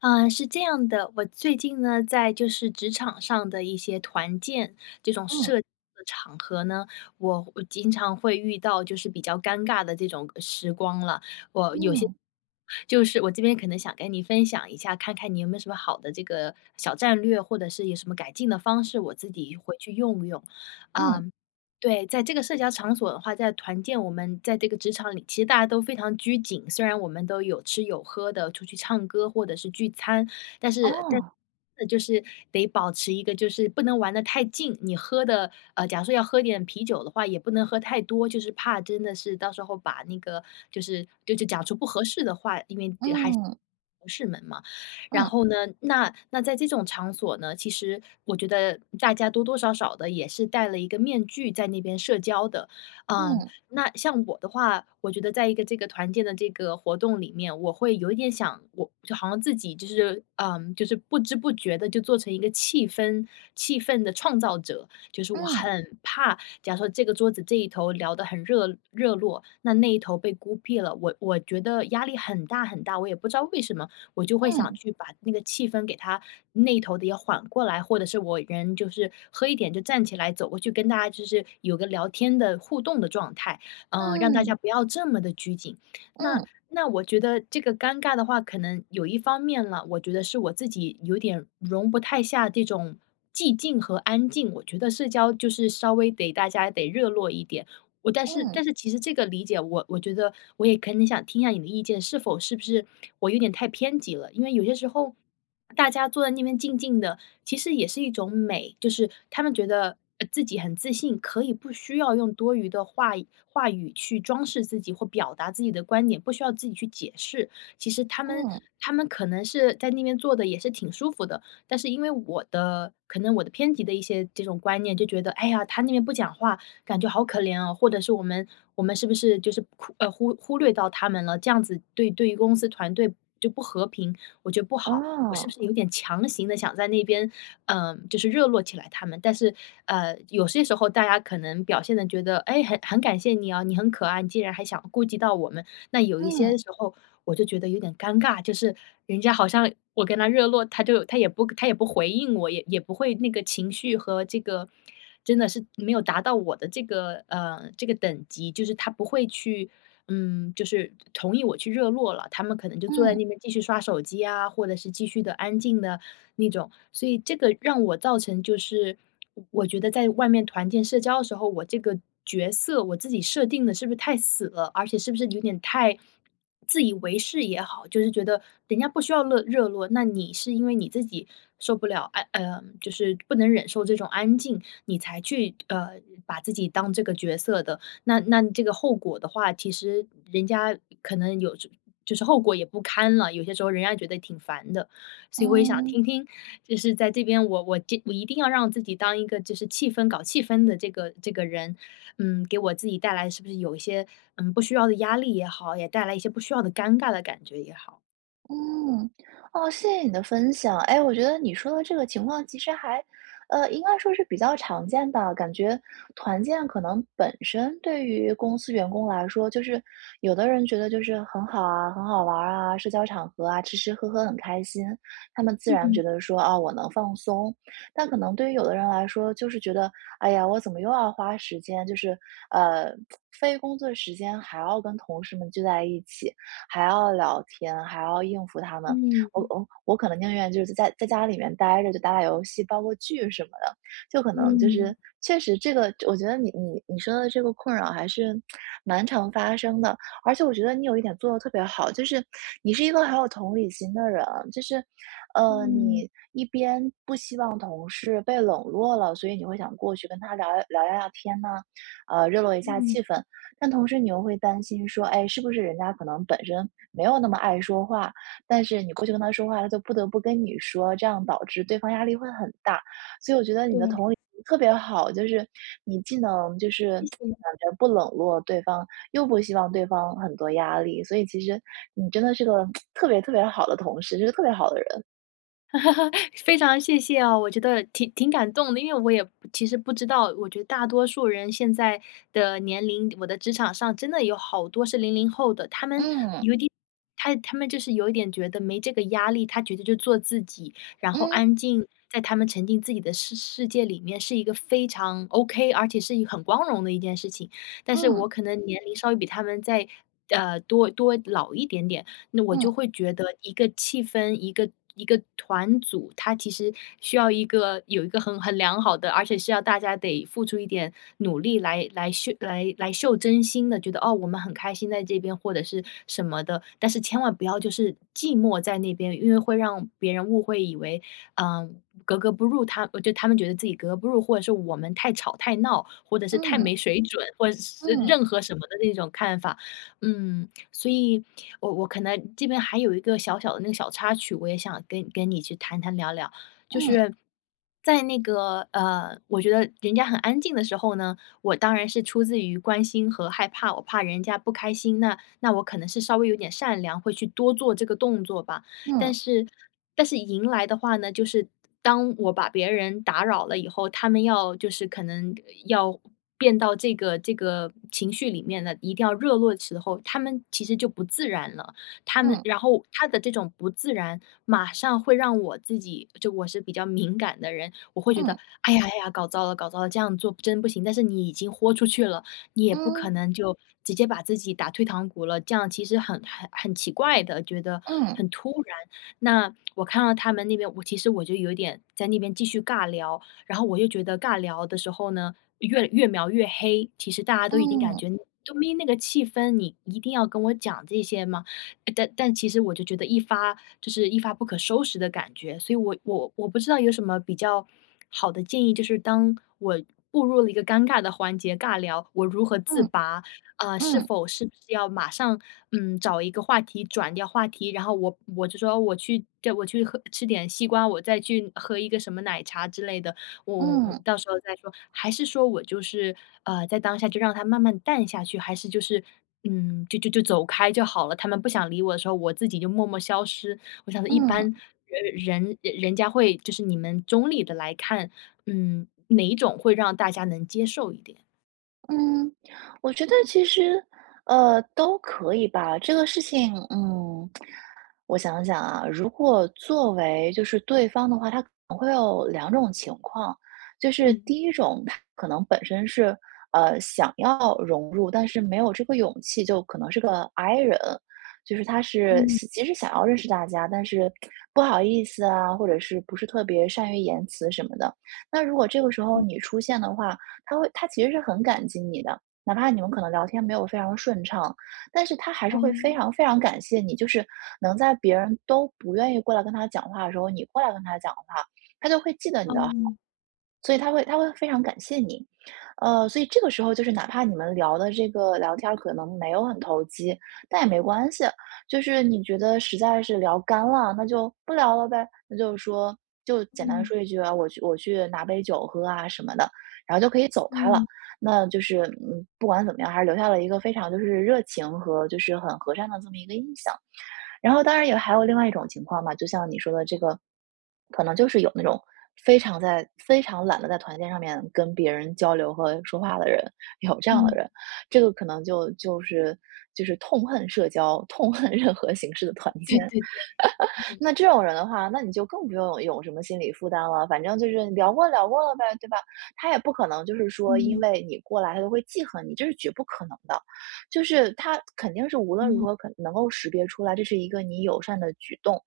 呃，是这样的，我最近呢，在就是职场上的一些团建这种嗯。社交的场合呢，我我经常会遇到就是比较尴尬的这种，呃，时光了。我有些嗯。就是我这边可能想跟你分享一下，看看你有没有什么好的这个小战略，或者是有什么改进的方式，我自己回去用用。嗯。呃对，在这个社交场所的话，在团建我们在这个职场里，其实大家都非常拘谨，虽然我们都有吃有喝的，出去唱歌或者是聚餐，但是但，哦。就是得保持一个就是不能玩得太近。你喝的呃，假如说要喝点啤酒的话，也不能喝太多，就是怕真的是到时候把那个就是就就讲出不合适的话，因为还是嗯。同事们嘛。然嗯。后呢，那那在这种场所呢，其实我觉得大家多多少少地也是戴了一个面具在那边社交的。嗯，嗯。那像我的话，我觉得在一个这个团建的这个活动里面，我会有一点想我就好像自己就是，嗯，就是不知不觉地就做成一个气氛气氛的创造者。就是我嗯。很怕假如说这个桌子这一头聊得很热热络，那那一头被孤僻了，我我觉得压力很大很大，我也不知道为什么，我就会想嗯。去把那个气氛给它那头的也缓过来，或者是我人就是，喝一点就站起来走，我就跟大家就是有个聊天的互动的状态，呃，让大家嗯。不要这么地拘谨。那嗯。那我觉得这个尴尬的话，可能有一方面啦，我觉得是我自己有点容不太下这种寂静和安静，我觉得社交就是稍微得大家得热络一点。我但是嗯。但是其实这个理解我我觉得我也可能想听一下你的意见，是否是不是我有点太偏激了。因为有些时候，大家坐在那边静静的，其实也是一种美。就是他们觉得，呃自己很自信，可以不需要用多余的话语话语去装饰自己或表达自己的观点，不需要自己去解释。其实他们嗯。他们可能是在那边坐得也是挺舒服的，但是因为我的可能我的偏激的一些这种观念就觉得：“哎呀，他那边不讲话，感觉好可怜哦“，或者是”我们我们是不是就是苦呃，忽略到他们了？“这样子对对公司团队就不和平，我觉得不好。我是不是哦。有点强行地想在那边，呃，就是热络起来他们，但是，呃，有些时候大家可能表现得觉得：“诶，很很感谢你啊，你很可爱，你竟然还想顾及到我们。“那有一些嗯。时候我就觉得有点尴尬，就是人家好像我跟他热络，他就他也不他也不回应我，也也不会那个情绪和这个真的是没有达到我的这个呃，这个等级。就是他不会去嗯，就是同意我去热络了，他们可能就坐在嗯。那边继续刷手机啊，或者是继续地安静的那种。所以这个让我造成就是我觉得在外面团建社交的时候，我这个角色，我自己设定得是不是太死了？而且是不是有点太自以为是也好，就是觉得人家不需要乐热络，那你是因为你自己受不了，呃嗯，就是不能忍受这种安静，你才去，呃，把自己当这个角色的，那那这个后果的话，其实人家可能有就是后果也不堪了，有些时候人家觉得挺烦的。所以我也想嗯。听听，就是在这边，我我就我一定要让自己当一个就是气氛搞气氛的这个这个人，嗯，给我自己带来是不是有一些，嗯，不需要的压力也好，也带来一些不需要的尴尬的感觉也好？嗯，哦，谢谢你的分享。诶，我觉得你说的这个情况其实还，呃，应该说是比较常见吧。感觉团建可能本身对于公司员工来说就是有的人觉得就是很好啊，很好玩儿啊，社交场合啊，吃吃喝喝很开心。他们自嗯然觉嗯。得说：“啊，我能放松。”但可能对于有的人来说就是觉得：“哎呀，我怎么又要花时间。”就是，呃，非工作时间还要跟同事们聚在一起，还要聊天，还要应付他们。嗯我嗯。我我可能宁愿就是在在家里面呆着就打打游戏，煲个剧什么的。就可能就嗯。是确实这个我觉得你你你说的这个困扰还是蛮常发生的。而且我觉得你有一点做得特别好，就是你是一个很有同理心的人。就是，呃，嗯。你一边不希望同事被冷落了，所以你会想过去跟他聊聊聊聊天呢。呃，热络一下嗯。气氛。但同时你又会担心说：“哎，是不是人家可能本身没有那么爱说话。“但是你过去跟他说话，他就不得不跟你说。这样导致对方压力会很大。所以我觉得你的对。同理心特别好，就是你既能就是谢感谢。觉不冷落对方又不希望对方很多压力，所以其实你真的是个特别特别好的同事，就是特别好的人。非常谢谢哦，我觉得挺挺感动的。因为我也不其实不知道我觉得大多数人现在的年龄，我的职场上真的有好多是零零后的。他们嗯。有一点他他们就是有一点觉得没这个压力，他觉得就做自己，然后嗯。安静，在他们沉浸自己的世世界里面是一个非常 ok、而且是一个很光荣的一件事情。但是嗯。我可能年龄稍微比他们再，呃，多多老一点点，那我就嗯。会觉得一个气氛，一个一个团组，它其实需要一个有一个很很良好的而且是要大家得付出一点努力来来秀来来秀真心的，觉得，哦，我们很开心在这边或者是什么的。但是千万不要就是寂寞在那边，因为会让别人误会，以为，呃，格格不入他我觉得他们觉得自己格格不入，或者是我们太吵太闹，或者是太嗯。没水准，或者是嗯。任何什么的那种看法。嗯，所以，我我可能这边还有一个小小的那个小插曲，我也想跟你跟你去谈谈、聊聊。就嗯。是 在那个，呃，我觉得人家很安静的时候呢，我当然是出自于关心和害怕，我怕人家不开心，那那我可能是稍微有点善良，会去多做这个动作吧。但嗯。是但是迎来的话呢，就是当我把别人打扰了以后，他们要就是可能呃，要变到这个这个情绪里面呢，一定要热络的时候，他们其实就不自然了。他们嗯。然后他的这种不自然，马上会让我自己就我是比较敏感的人，我会觉嗯。得：“哎呀哎呀，搞糟了搞糟了，这样做不真不行。”但是你已经豁出去了，你也不可嗯。能就直接把自己打退堂鼓了，这样其实很很很奇怪的，觉得嗯。很突然。那，我看到他们那边我其实我就有一点在那边继续尬聊。然后我又觉得尬聊的时候呢，越越描越黑，其实大家都已经感嗯。觉：“都没那个气氛，你一定要跟我讲这些吗？”但但其实我就觉得一发就是一发不可收拾的感觉，所以我我我不知道有什么比较好的建议，就是当我步入了一个尴尬的环节，尬聊，我如何自嗯。拔？呃，是嗯。否是要马上，嗯，找一个话题、转掉话题？然后我我就说我去对，我去喝吃点西瓜，我再去喝一个什么奶茶之类的，我我我嗯。到时候再说？还是说我就是，呃，在当下就让它慢慢淡下去，还是就是，嗯，就就就走开就好了，他们不想理我的时候，我自己就默默消失？我想说一般嗯。人人人家会就是你们中立地来看，嗯，哪一种会让大家能接受一点？嗯，我觉得其实，呃，都可以吧。这个事情，嗯，我想想啊。如果作为就是对方的话，他可能会有2种情况。就是嗯。第1种他可能本身是，呃，想要融入，但是没有这个勇气，就可能是个 i 人，就是他是嗯。即使想要认识大家，但是 不好意思啊，或者是不是特别善于言辞什么的。那如果这个时候嗯。你出现的话，他会他其实是很感激你的，哪怕你们可能聊天没有非常顺畅，但是他还是会非嗯。常非常感谢你，就是能在别人都不愿意过来跟他讲话的时候，你过来跟他讲话，他就会记得你的好，嗯。所以他会他会非常感谢你。呃，所以这个时候就是哪怕你们聊得这个聊天儿可能没有很投机，但也没关系。就是你觉得实在是聊干了，那就不聊了呗，那就是说就简单嗯。说一句啊，“我去我去拿杯酒喝啊”什么的，然后就可以走开了。嗯那就是，嗯，不管怎么样，还是留下了一个非常就是热情和就是很和善的这么一个印象。然后当然也还有另外一种情况吧，就像你说的这个，可能就是有那种非常在非常懒得在团建上面跟别人交流和说话的人，有这样的嗯。人。这个可能就就是就是痛恨社交，痛恨任何形式的团对建。对对。嗯。那这种人的话，那你就更不用有什么心理负担了，反正就是聊过聊过了呗，对吧？他也不可能就是说因嗯。为你过来他会记恨你，这是绝不可能的。就是他肯定是无论嗯。如何可能够识别出来，这是一个你友善的举动。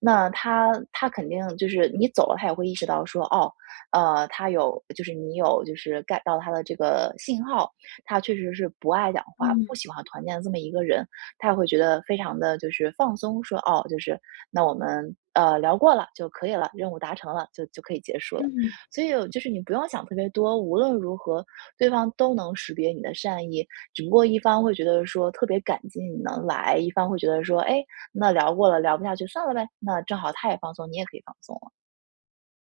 那他他肯定就是你走了，他也会意识到说，哦，呃，他有就是你有就是 get 到他的这个信号，他确实是不爱讲话，嗯。不喜欢团建的这么一个人。他也会觉得非常地就是放松说，“哦就是那我们，呃，聊过了就可以了“，”任务达成了就就可以结束了”。嗯。所以就是你不用想特别多，无论如何对方都能识别你的善意，只不过一方会觉得说“特别感激你能来”，一方会觉得说”哎，那聊过了，聊不下去算了呗“。那正好他也放松，你也可以放松了。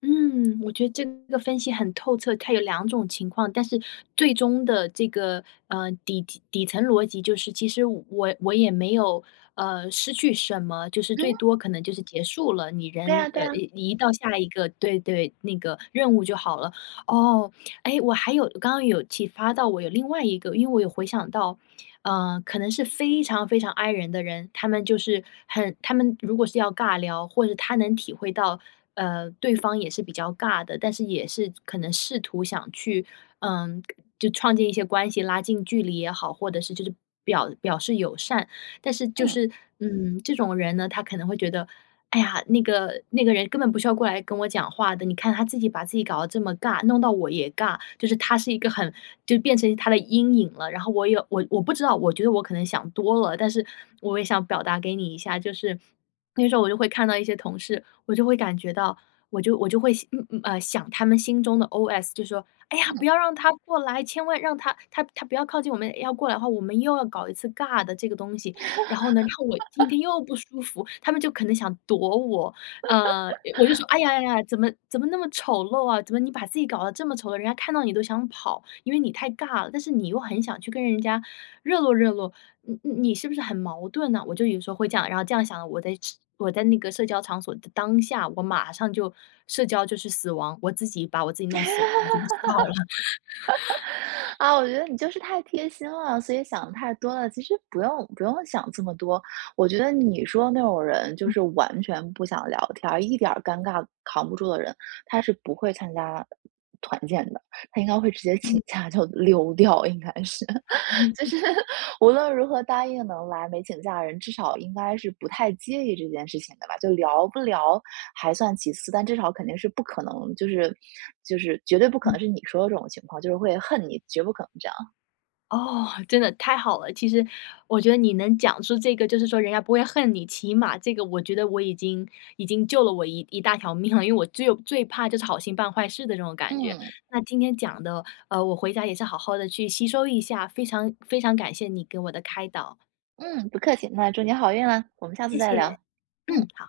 嗯，我觉得这个分析很透彻。它有2种情况，但是最终的这个，呃，底底层逻辑就是，其实我我也没有，呃，失去什么，就是最嗯。多可能就是结束了，你对呀人对呃呀。移移到下一个对对，那个任务就好了。哦，诶，我还有刚刚有启发到我有另外一个因为我有回想到，呃，可能是非常非常 I 人的人，他们就是很他们如果是要尬聊，或者他能体会到，呃，对方也是比较尬的，但是也是可能试图想去，嗯，就创建一些关系，拉近距离也好，或者是就是表表示友善。但是就嗯。是，嗯，这种人呢，他可能会觉得：“哎呀，那个那个人根本不需要过来跟我讲话的，你看她自己把自己搞得这么尬，弄到我也尬。“就是他是一个很就变成他的阴影了，然后我也我我不知道，我觉得我可能想多了，但是我也想表达给你一下，就是那时候我就会看到一些同事，我就会感觉到我就我就会，嗯嗯，呃，想他们心中的 OS 就说：“哎呀，不嗯。要让她过来，千万让她她她不要靠近我们，要过来的话，我们又要搞一次尬的这个东西。“然后呢然后我今 天又不舒服，他们就可能想躲我，呃，我就说：“哎呀，哎呀，怎么怎么那么丑陋啊，怎么你把自己搞得这么丑陋，人家看到你都想跑。“因为你太尬了，但是你又很想去跟人家热络热络，你你是不是很矛盾呢？我就有时候会这样然后这样想，我在只我在那个社交场所的当下，我马上就社交就是死亡，我自己把我自己弄死亡了，我就不知道了。啊，我觉得你就是太贴心了，所以想得太多了。其实不用不用想这么多，我觉得你说那种人就嗯。是完全不想聊天，一点尴尬扛不住的人，他是不会参加团建的，他应该会直接嗯。请假就溜掉应该是。就 是无论如何答应能来没请假的人，至少应该是不太介意这件事情的吧，就聊不聊还算其次，但至少肯定是不可能就是就是绝对不可嗯。能是你说的这种情况，就是会恨你，绝不可能这样。哦，真的太好了！其实我觉得你能讲出这个，就是说人家不会恨你，起码这个我觉得我已经已经救了我一一大条命了。因为我最最怕就是好心办坏事的这种感觉，嗯。那今天讲的，呃，我回家也是好好地去吸收一下，非常非常感谢你给我的开导。嗯，不客气，那祝您好运了，我们下次谢再聊。谢，嗯。嗯，好。